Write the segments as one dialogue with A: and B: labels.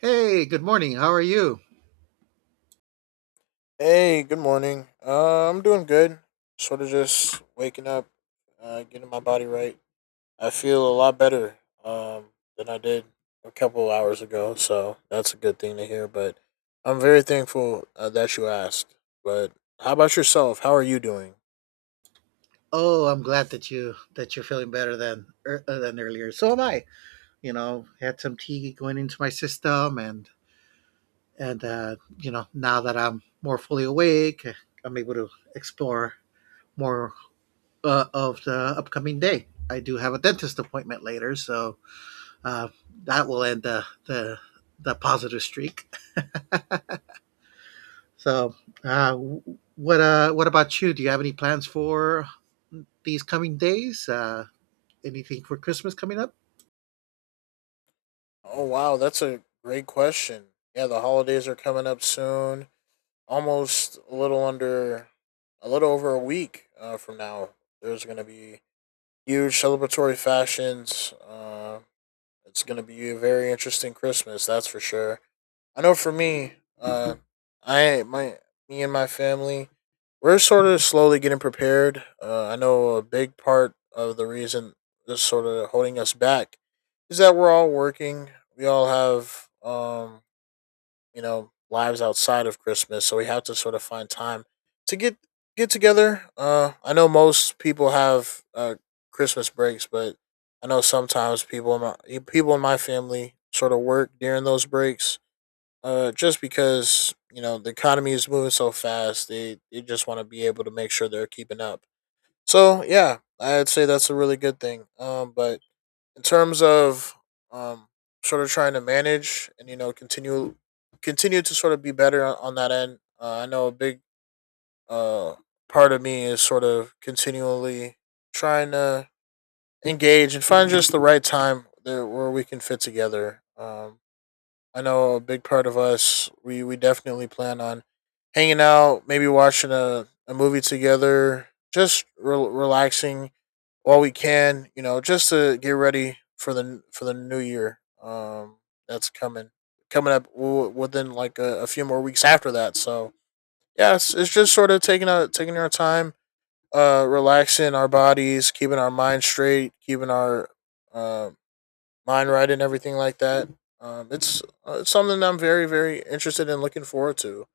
A: Hey, good morning. How are you?
B: Hey, good morning. I'm doing good. Sort of just waking up, getting my body right. I feel a lot better um, than I did a couple hours ago, so that's a good thing to hear. But I'm very thankful that you asked. But how about yourself? How are you doing?
A: Oh, I'm glad that you're feeling better than earlier. So am I. You know, had some tea going into my system, and and you know, now that I'm more fully awake, I'm able to explore more of the upcoming day. I do have a dentist appointment later, so uh, that will end the the positive streak. So, uh, what about you? Do you have any plans for these coming days? Anything for Christmas coming up?
B: Oh, wow, that's a great question. Yeah, the holidays are coming up soon. Almost a little over a week from now. There's going to be huge celebratory fashions. It's going to be a very interesting Christmas, that's for sure. I know for me, uh, I my me and my family, we're sort of slowly getting prepared. I know a big part of the reason that's sort of holding us back is that we're all working. We all have you know lives outside of Christmas, so we have to sort of find time to get together. I know most people have Christmas breaks, but I know sometimes people in my family sort of work during those breaks. Just because you know the economy is moving so fast, they just want to be able to make sure they're keeping up. So yeah, I'd say that's a really good thing. But in terms of um, sort of trying to manage and you know continue continue to sort of be better on that end. I know a big uh, part of me is sort of continually trying to engage and find just the right time where we can fit together. I know a big part of us we definitely plan on hanging out, maybe watching a movie together, just relaxing while we can, you know, just to get ready for the new year. That's coming up within like a few more weeks after that. So yeah, it's just sort of taking our time, relaxing our bodies, keeping our mind straight, keeping our uh, mind right, and everything like that. It's something that I'm very, very interested in looking forward to.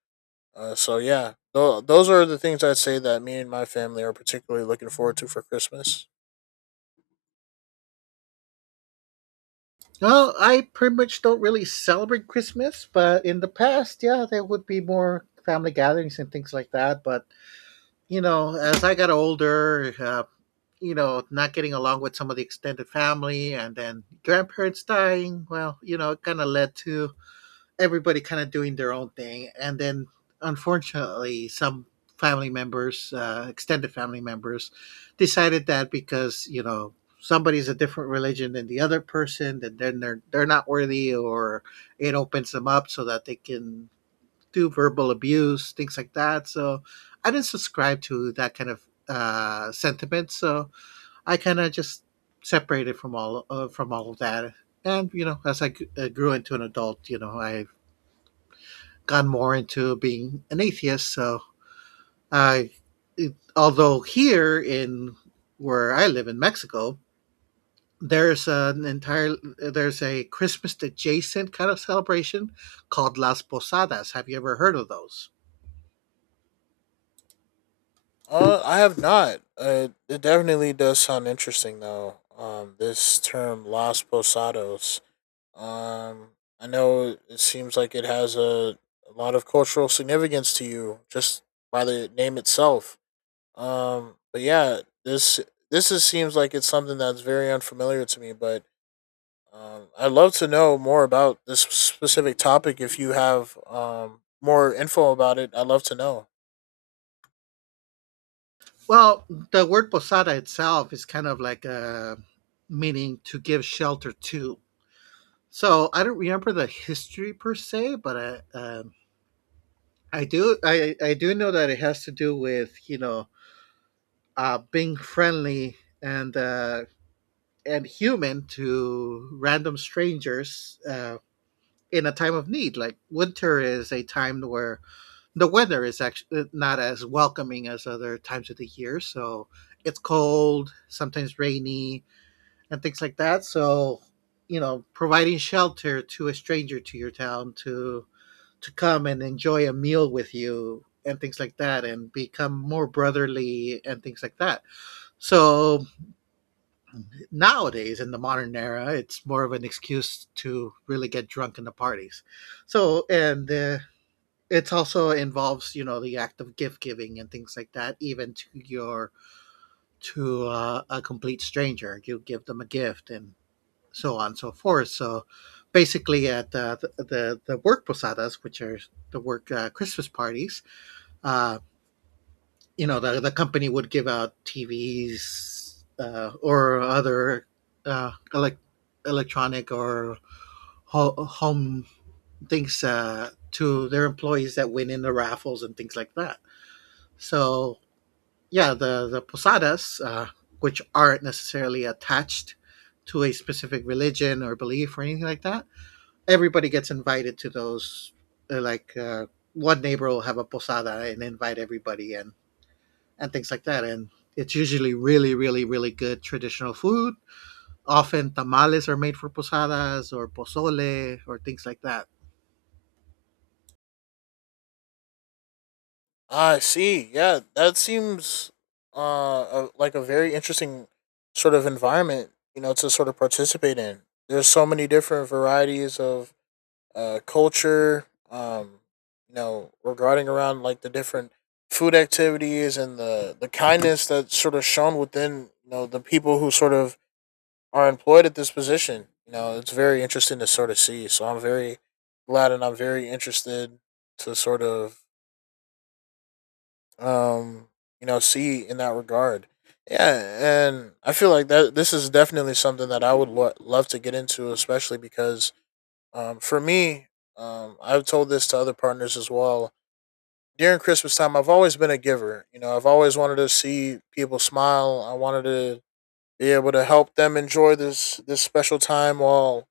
B: So yeah, those are the things I'd say that me and my family are particularly looking forward to for Christmas.
A: Well, I pretty much don't really celebrate Christmas, but in the past, yeah, there would be more family gatherings and things like that. But, you know, as I got older, you know, not getting along with some of the extended family and then grandparents dying, well, you know, it kind of led to everybody kind of doing their own thing, and then unfortunately, some family members, extended family members, decided that because you know somebody's a different religion than the other person, that then they're not worthy, or it opens them up so that they can do verbal abuse, things like that. So I didn't subscribe to that kind of sentiment, so I kind of just separated from all of that. And you know, as I grew into an adult, you know, I gone more into being an atheist. So I, it, although here in where I live in Mexico, there's an entire there's a Christmas adjacent kind of celebration called Las Posadas. Have you ever heard of those?
B: I have not. It definitely does sound interesting though. This term Los Posados. Um, I know it seems like it has a lot of cultural significance to you just by the name itself. But yeah, this this is, seems like it's something that's very unfamiliar to me. But I'd love to know more about this specific topic. If you have more info about it, I'd love to know.
A: Well, the word posada itself is kind of like a meaning to give shelter to. So I don't remember the history per se, but I do I do know that it has to do with you know being friendly and and human to random strangers in a time of need. Like winter is a time where the weather is actually not as welcoming as other times of the year. So it's cold, sometimes rainy, and things like that. So you know, providing shelter to a stranger to your town to come and enjoy a meal with you and things like that and become more brotherly and things like that. So nowadays in the modern era, it's more of an excuse to really get drunk in the parties. So, and it's also involves you know the act of gift giving and things like that, even to your to a complete stranger. You give them a gift and so on and so forth. So, basically, at the work posadas, which are the work Christmas parties, uh, you know the company would give out TVs or other uh, elec electronic or home things to their employees that win in the raffles and things like that. So yeah, the posadas, which aren't necessarily attached to a specific religion or belief or anything like that, everybody gets invited to those. Like one neighbor will have a posada and invite everybody, and things like that. And it's usually really, really, really good traditional food. Often tamales are made for posadas or pozole or things like that.
B: I see. Yeah, that seems like a very interesting sort of environment, You know, to sort of participate in. There's so many different varieties of culture, um, you know, regarding around like the different food activities and the kindness that's sort of shown within you know, the people who sort of are employed at this position. You know, it's very interesting to sort of see. So I'm very glad and I'm very interested to sort of, um, you know, see in that regard. Yeah, and I feel like that this is definitely something that I would love to get into, especially because for me, I've told this to other partners as well. During Christmas time, I've always been a giver. You know, I've always wanted to see people smile. I wanted to be able to help them enjoy this special time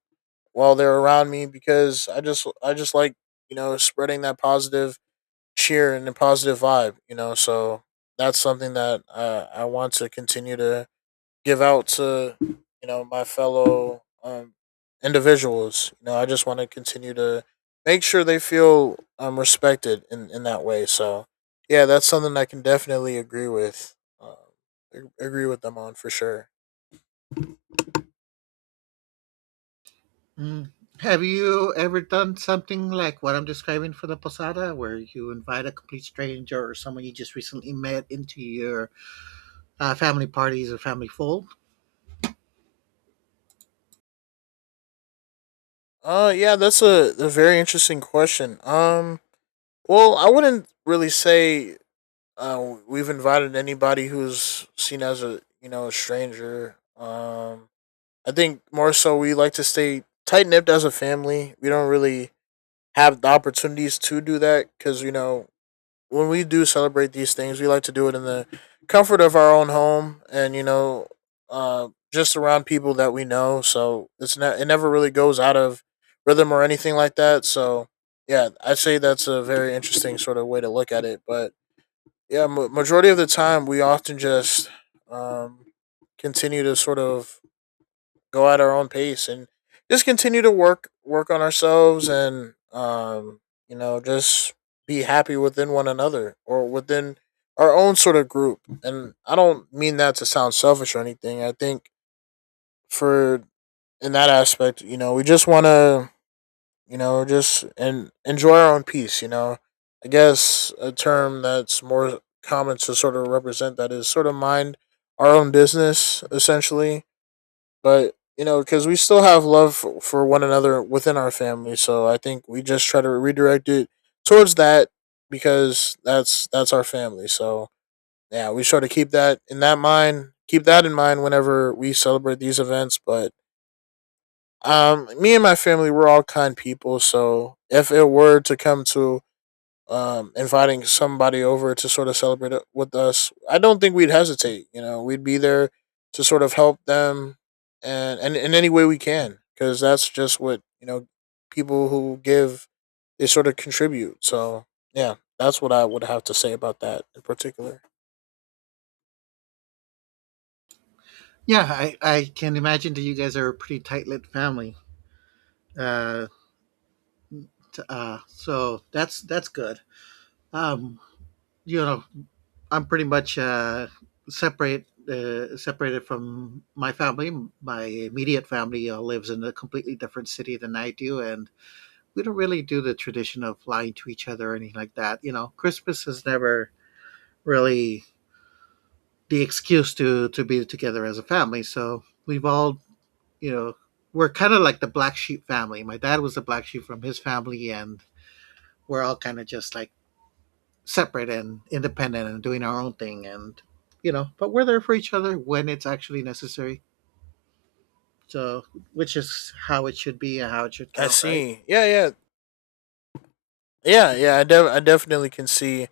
B: while they're around me because I just like you know spreading that positive cheer and the positive vibe. You know, so that's something that I want to continue to give out to you know my fellow individuals. You know, I just want to continue to make sure they feel respected in that way. So yeah, that's something I can definitely agree with. Agree with them on for sure.
A: Mm. Have you ever done something like what I'm describing for the posada, where you invite a complete stranger or someone you just recently met into your family parties or family fold?
B: Yeah, that's a very interesting question. Well, I wouldn't really say we've invited anybody who's seen as a you know a stranger. I think more so we like to stay tight nipped as a family. We don't really have the opportunities to do that because you know when we do celebrate these things, we like to do it in the comfort of our own home and you know uh, just around people that we know. So it never really goes out of rhythm or anything like that. So yeah, I'd say that's a very interesting sort of way to look at it. But yeah, majority of the time we often just um, continue to sort of go at our own pace and just continue to work on ourselves and you know just be happy within one another or within our own sort of group, and I don't mean that to sound selfish. Or anything I think for in that aspect, you know we just want to you know just and enjoy our own peace. You know I guess a term that's more common to sort of represent that is sort of mind our own business, essentially. But you know, because we still have love for one another within our family, so I think we just try to redirect it towards that because that's our family. So yeah, we try to keep that in mind whenever we celebrate these events. But me and my family, we're all kind people, so if it were to come to inviting somebody over to sort of celebrate it with us, I don't think we'd hesitate. You know, we'd be there to sort of help them and in any way we can, because that's just what you know, people who give, they sort of contribute. So, yeah, that's what I would have to say about that in particular.
A: Yeah, I can imagine that you guys are a pretty tight-knit family. Uh, so that's good. Um, you know, I'm pretty much separated from my family. My immediate family lives in a completely different city than I do, and we don't really do the tradition of lying to each other or anything like that. You know, Christmas is never really the excuse to be together as a family. So we've all, you know, we're kind of like the black sheep family. My dad was the black sheep from his family, and we're all kind of just like separate and independent and doing our own thing and you know but we're there for each other when it's actually necessary, so which is how it should be and how it should
B: I
A: count, right?
B: see. Yeah. I definitely can see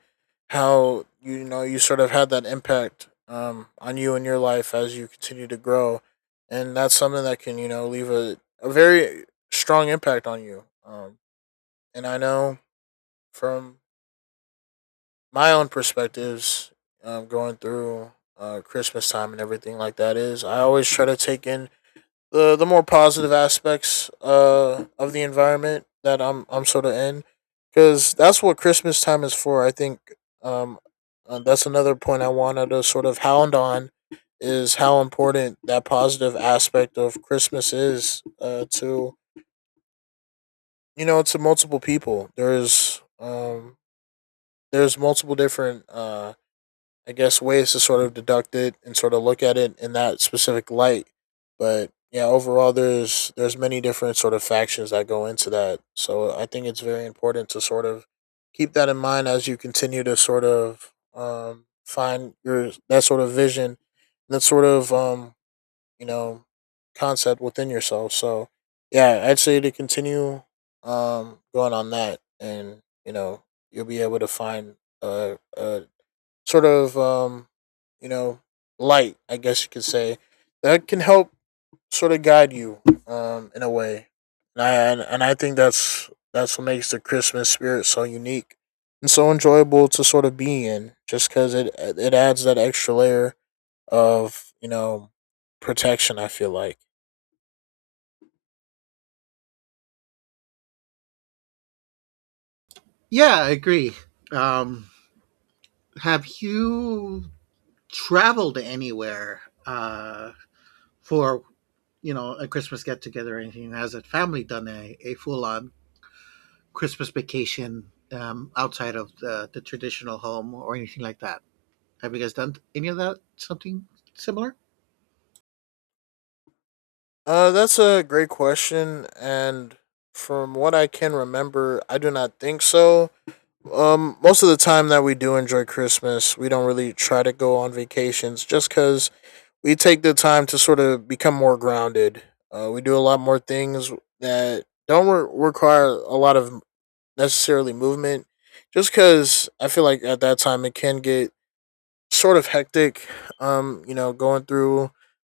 B: how you know you sort of had that impact on you and your life as you continue to grow, and that's something that can you know leave a very strong impact on you. And I know from my own perspectives, going through Christmas time and everything like that is I always try to take in the more positive aspects of the environment that I'm sort of in because that's what Christmas time is for. I think um that's another point I wanted to sort of hound on is how important that positive aspect of Christmas is to you know to multiple people. There's multiple different I guess, ways to sort of deduct it and sort of look at it in that specific light. But yeah, overall, there's many different sort of factions that go into that. So I think it's very important to sort of keep that in mind as you continue to sort of find your that sort of vision, that sort of you know concept within yourself. So yeah, I'd say to continue going on that, and you know you'll be able to find a sort of you know light, I guess you could say, that can help sort of guide you in a way. And and I think that's what makes the Christmas spirit so unique and so enjoyable to sort of be in, just because it adds that extra layer of you know protection, I feel like.
A: Yeah, I agree. Um, have you traveled anywhere uh for you know a Christmas get together or anything? Has a family done a full-on Christmas vacation outside of the traditional home or anything like that? Have you guys done any of that, something similar?
B: That's a great question, and from what I can remember, I do not think so. Most of the time that we do enjoy Christmas, we don't really try to go on vacations just because we take the time to sort of become more grounded. We do a lot more things that don't require a lot of necessarily movement just because I feel like at that time it can get sort of hectic. You know, going through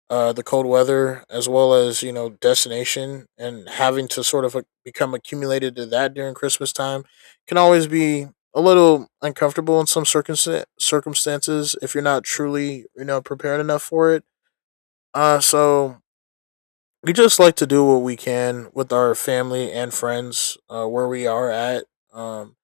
B: the cold weather as well as you know destination and having to sort of become accumulated to that during Christmas time can always be a little uncomfortable in some circumstances if you're not truly you know prepared enough for it. So we just like to do what we can with our family and friends where we are at, um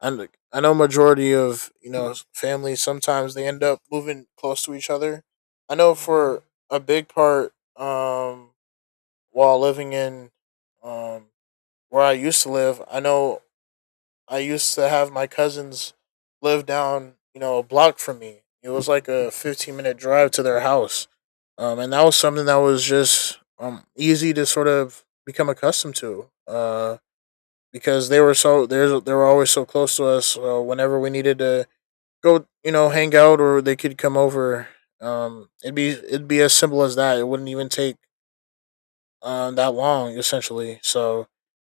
B: and like, I know majority of you know families sometimes they end up moving close to each other. I know for a big part while living in um where I used to live, I know I used to have my cousins live down you know, a block from me. It was like a 15-minute minute drive to their house. And that was something that was just easy to sort of become accustomed to because they were always so close to us whenever we needed to go hang out or they could come over, it'd be as simple as that. It wouldn't even take that long essentially. So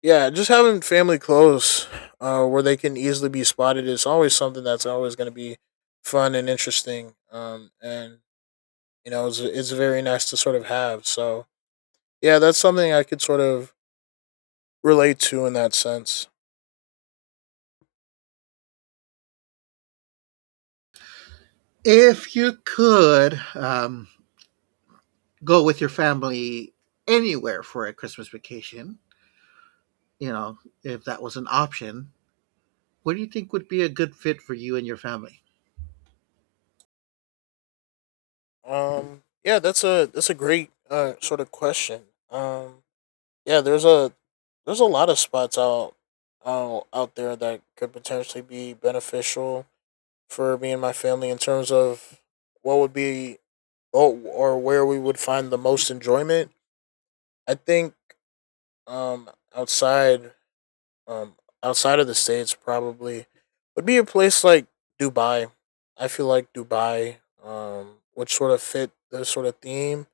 B: yeah, just having family close, where they can easily be spotted, is always something that's always going to be fun and interesting. And you know, it's very nice to sort of have. So yeah, that's something I could sort of relate to in that sense.
A: If you could go with your family anywhere for a Christmas vacation, you know, if that was an option, what do you think would be a good fit for you and your family?
B: Yeah, that's a great sort of question. Um, yeah, there's a lot of spots out there that could potentially be beneficial for me and my family in terms of what would be oh, or where we would find the most enjoyment. I think um, outside um, outside of the states probably would be a place like Dubai. I feel like Dubai would sort of fit the sort of theme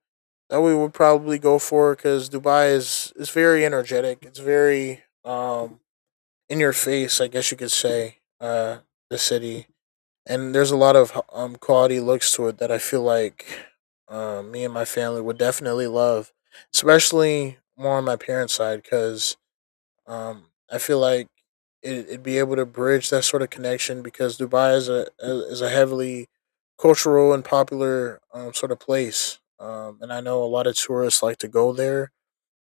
B: that we would probably go for, because Dubai is very energetic. It's very in your face, I guess you could say. The city, and there's a lot of quality looks to it that I feel like me and my family would definitely love, especially more on my parents' side, because um I feel like it'd be able to bridge that sort of connection, because Dubai is a heavily cultural and popular sort of place, and I know a lot of tourists like to go there,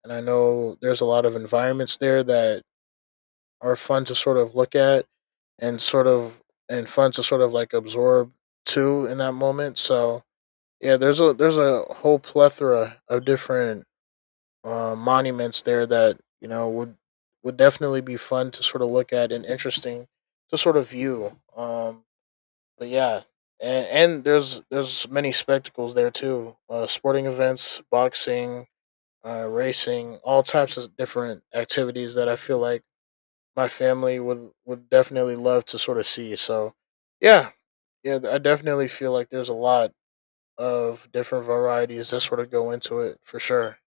B: and I know there's a lot of environments there that are fun to sort of look at and fun to sort of like absorb too in that moment. So yeah, there's a whole plethora of different monuments there that you know would definitely be fun to sort of look at and interesting to sort of view. But yeah, and there's many spectacles there too, sporting events, boxing, racing, all types of different activities that I feel like my family would definitely love to sort of see. So, yeah, yeah, I definitely feel like there's a lot of different varieties that sort of go into it for sure.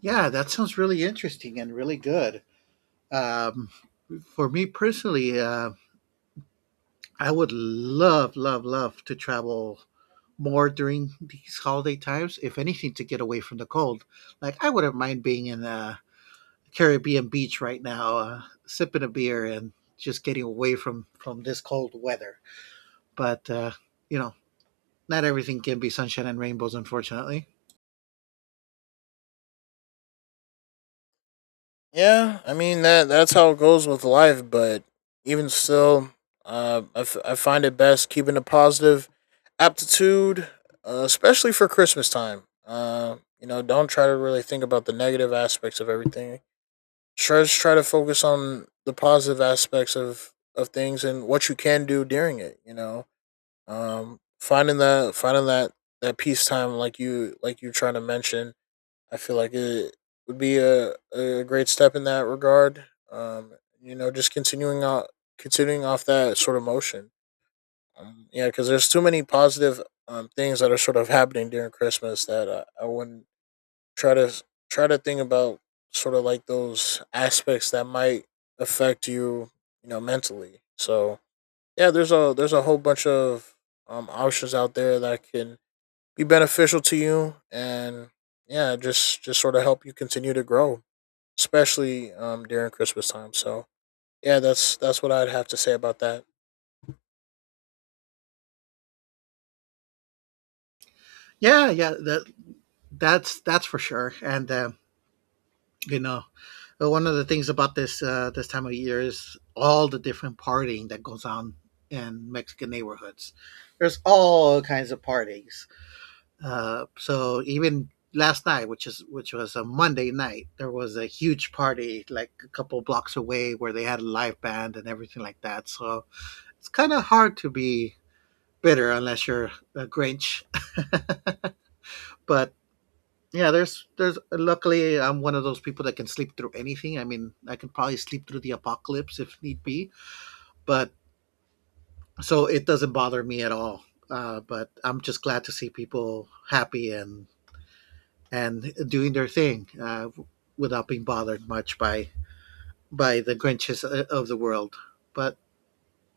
A: Yeah, that sounds really interesting and really good. Um, for me personally, I would love, love, love to travel more during these holiday times, if anything, to get away from the cold. Like, I wouldn't mind being in Caribbean beach right now, sipping a beer and just getting away from this cold weather. But you know, not everything can be sunshine and rainbows, unfortunately.
B: Yeah, I mean that's how it goes with life, but even still, I find it best keeping a positive aptitude, especially for Christmas time. You know, don't try to really think about the negative aspects of everything. Try Just try to focus on the positive aspects of things and what you can do during it, you know. Finding that that peace time, like you trying to mention, I feel like it would be a great step in that regard, um you know. Just continuing out Continuing off that sort of motion, yeah, because there's too many positive things that are sort of happening during Christmas that I wouldn't try to try to think about sort of like those aspects that might affect you, you know, mentally. So yeah, there's a whole bunch of options out there that can be beneficial to you, and yeah, just sort of help you continue to grow, especially during Christmas time. So yeah, that's what I'd have to say about that.
A: Yeah, yeah, that's for sure. And you know, one of the things about this time of year is all the different partying that goes on in Mexican neighborhoods. There's all kinds of parties. So even last night, which is which was a Monday night, there was a huge party like a couple blocks away where they had a live band and everything like that. So it's kind of hard to be bitter unless you're a Grinch. But yeah, there's luckily I'm one of those people that can sleep through anything. I mean, I can probably sleep through the apocalypse if need be, but so it doesn't bother me at all. But I'm just glad to see people happy and doing their thing without being bothered much by the Grinches of the world. But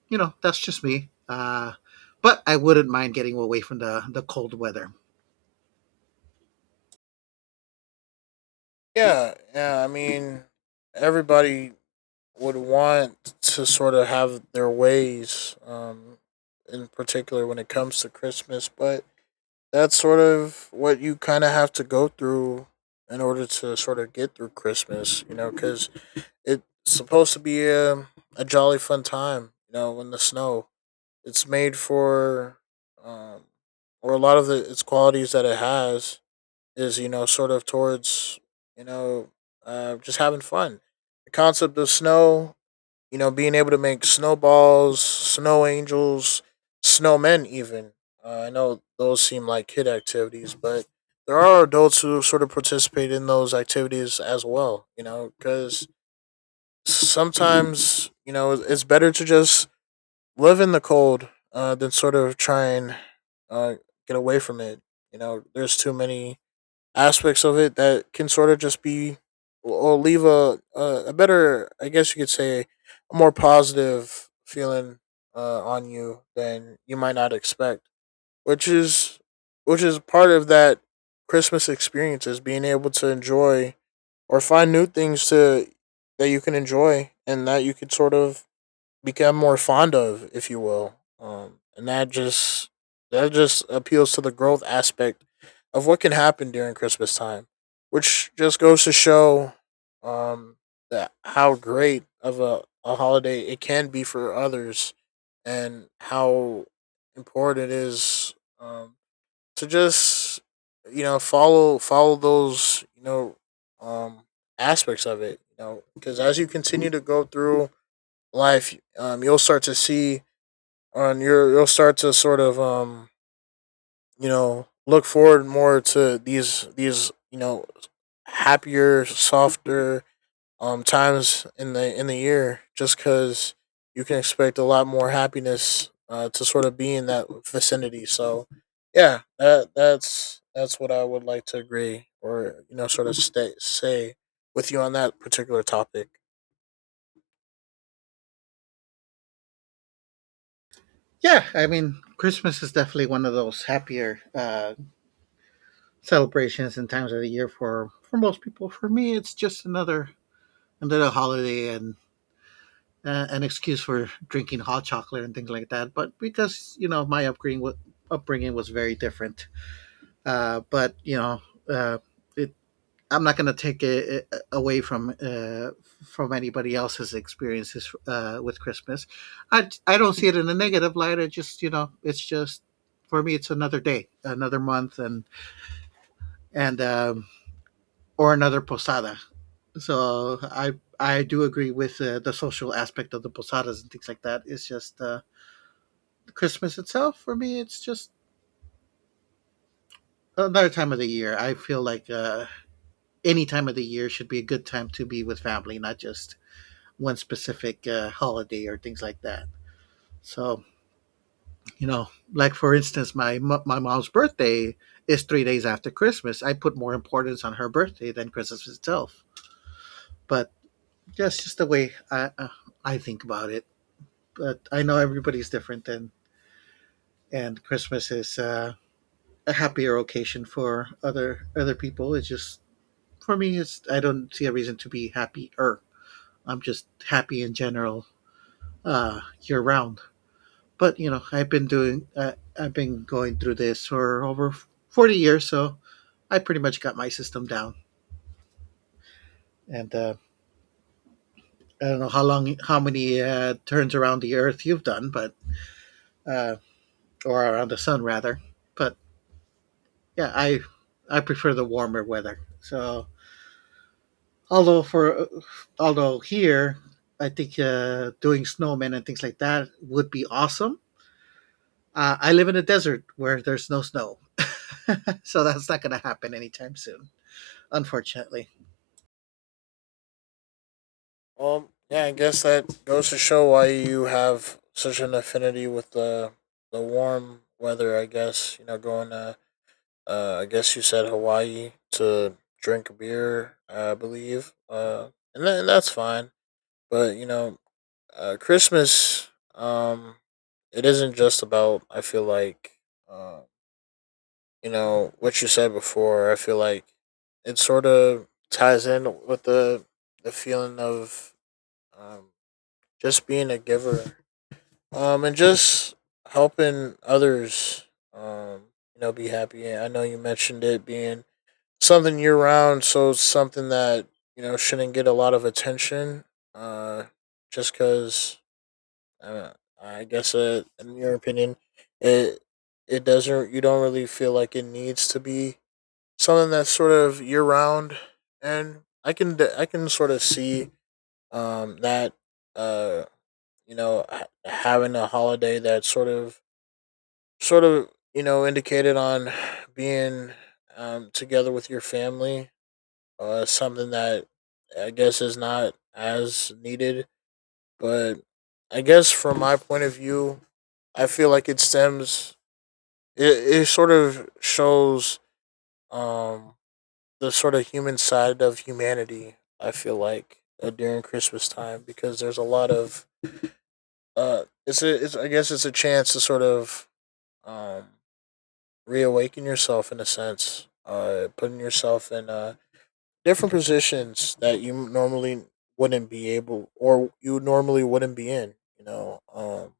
A: you know, that's just me. But I wouldn't mind getting away from the cold weather.
B: Yeah, yeah. I mean, everybody would want to sort of have their ways, in particular when it comes to Christmas. But that's sort of what you kind of have to go through in order to sort of get through Christmas, you know, because it's supposed to be a jolly fun time, you know, in the snow. It's made for, um, or a lot of the, its qualities that it has is, you know, sort of towards, you know, just having fun. The concept of snow, you know, being able to make snowballs, snow angels, snowmen, even. I know those seem like kid activities, but there are adults who sort of participate in those activities as well, you know, because sometimes, you know, it's better to just live in the cold, than sort of try and uh, get away from it. You know, there's too many aspects of it that can sort of just be or leave a better, I guess you could say, a more positive feeling on you than you might not expect, which is part of that Christmas experience, is being able to enjoy or find new things to that you can enjoy and that you could sort of become more fond of, if you will. And that just appeals to the growth aspect of what can happen during Christmas time, which just goes to show um, that how great of a holiday it can be for others, and how important it is, um, to just, you know, follow those, you know, um, aspects of it, you know, because as you continue to go through life, you'll start to see on your you'll start to sort of you know, look forward more to these you know, happier, softer times in the year, just because you can expect a lot more happiness to sort of be in that vicinity. So yeah, that's what I would like to agree, or you know, sort of say with you on that particular topic.
A: Yeah, I mean, Christmas is definitely one of those happier celebrations and times of the year for most people. For me, it's just another another holiday and an excuse for drinking hot chocolate and things like that. But because you know my upbringing was very different. But you know, uh, it, I'm not going to take it away from anybody else's experiences with Christmas. I don't see it in a negative light. I just you know, it's just for me, it's another day, another month, and and um, or another posada. So I do agree with the social aspect of the posadas and things like that. It's just Christmas itself for me, it's just another time of the year. I feel like. Any time of the year should be a good time to be with family, not just one specific holiday or things like that. So, you know, like for instance, my mom's birthday is 3 days after Christmas. I put more importance on her birthday than Christmas itself. But that's just the way I think about it. But I know everybody's different, and Christmas is a happier occasion for other other people. It's just for me, it's I don't see a reason to be happier. I'm just happy in general year round. But you know, I've been going through this for over 40 years, so I pretty much got my system down. And I don't know how long, how many turns around the Earth you've done, but uh, or around the sun rather. But yeah, I prefer the warmer weather. So although for although here, I think doing snowmen and things like that would be awesome. I live in a desert where there's no snow. So that's not going to happen anytime soon, unfortunately.
B: Well, yeah, I guess that goes to show why you have such an affinity with the warm weather. I guess you know going to. I guess you said Hawaii to drink beer, I believe, and then that's fine. But you know, Christmas. It isn't just about. I feel like, uh, you know, what you said before. I feel like it sort of ties in with the feeling of um, just being a giver, and just helping others, um you know, be happy. And I know you mentioned it being something year round, so it's something that you know shouldn't get a lot of attention, uh just because, uh, I guess, in your opinion, it it doesn't, you don't really feel like it needs to be something that's sort of year round. And I can sort of see that uh you know, having a holiday that sort of, you know, indicated on being, together with your family, something that I guess is not as needed. But I guess from my point of view, I feel like it stems, it sort of shows, um, the sort of human side of humanity, I feel like, during Christmas time, because there's a lot of, it's, I guess it's a chance to sort of, um, reawaken yourself in a sense, putting yourself in different positions that you normally wouldn't be able, or you normally wouldn't be in. You know,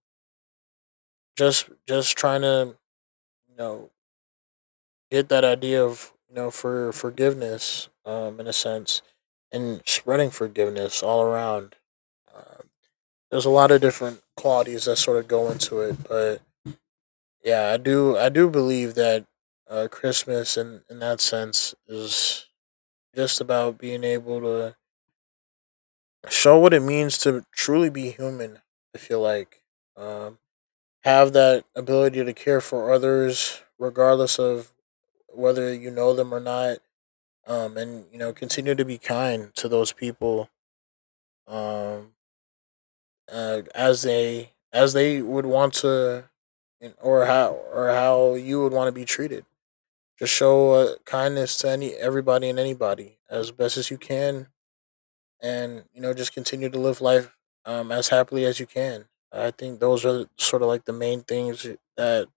B: just trying to, you know, get that idea of, you know, forgiveness, in a sense, and spreading forgiveness all around. Uh, there's a lot of different qualities that sort of go into it, but yeah, I do. I do believe that, Christmas, in that sense, is just about being able to show what it means to truly be human. I feel like, um, have that ability to care for others, regardless of whether you know them or not, and you know, continue to be kind to those people, um, as they would want to, or how you would want to be treated. Just show kindness to any everybody and anybody as best as you can, and you know, just continue to live life, as happily as you can. I think those are sort of like the main things that,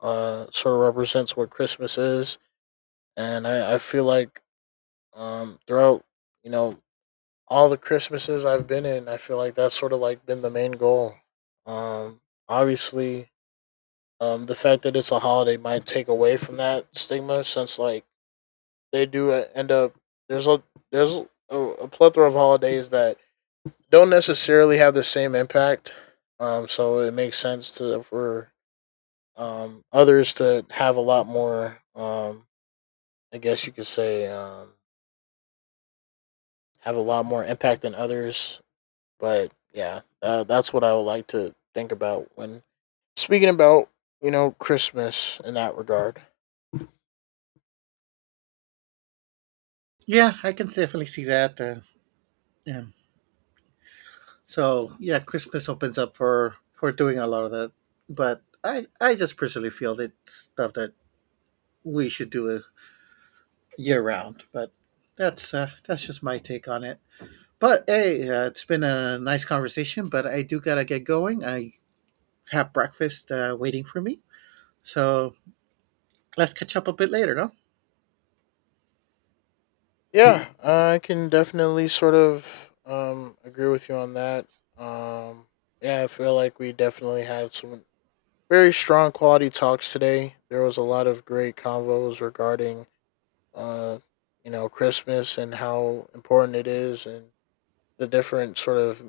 B: sort of represents what Christmas is, and I feel like, throughout, you know, all the Christmases I've been in, I feel like that's sort of like been the main goal. Um, obviously, the fact that it's a holiday might take away from that stigma, since like they do end up, there's a there's a plethora of holidays that don't necessarily have the same impact. So it makes sense to for, others to have a lot more. I guess you could say have a lot more impact than others. But yeah, that's what I would like to think about when speaking about, you know, Christmas in that regard.
A: Yeah, I can definitely see that. Yeah. So yeah, Christmas opens up for doing a lot of that, but I just personally feel that it's stuff that we should do year round. But that's just my take on it. But hey, it's been a nice conversation. But I do gotta get going. I have breakfast waiting for me, so let's catch up a bit later, no?
B: Yeah, I can definitely sort of agree with you on that. Um yeah, I feel like we definitely had some very strong quality talks today. There was a lot of great convos regarding, uh you know, Christmas and how important it is, and the different sort of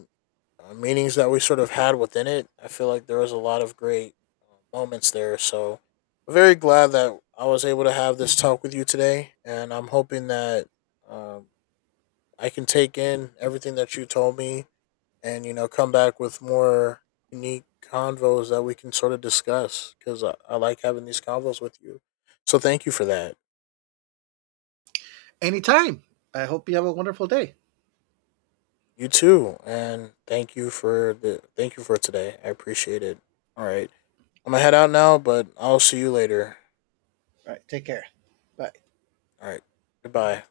B: meanings that we sort of had within it. I feel like there was a lot of great moments there. So I'm very glad that I was able to have this talk with you today, and I'm hoping that, um, I can take in everything that you told me, and, you know, come back with more unique convos that we can sort of discuss, because I like having these convos with you. So thank you for that.
A: Anytime. I hope you have a wonderful day.
B: You too. And thank you for thank you for today. I appreciate it. All right. I'm going to head out now, but I'll see you later.
A: All right. Take care. Bye.
B: All right. Goodbye.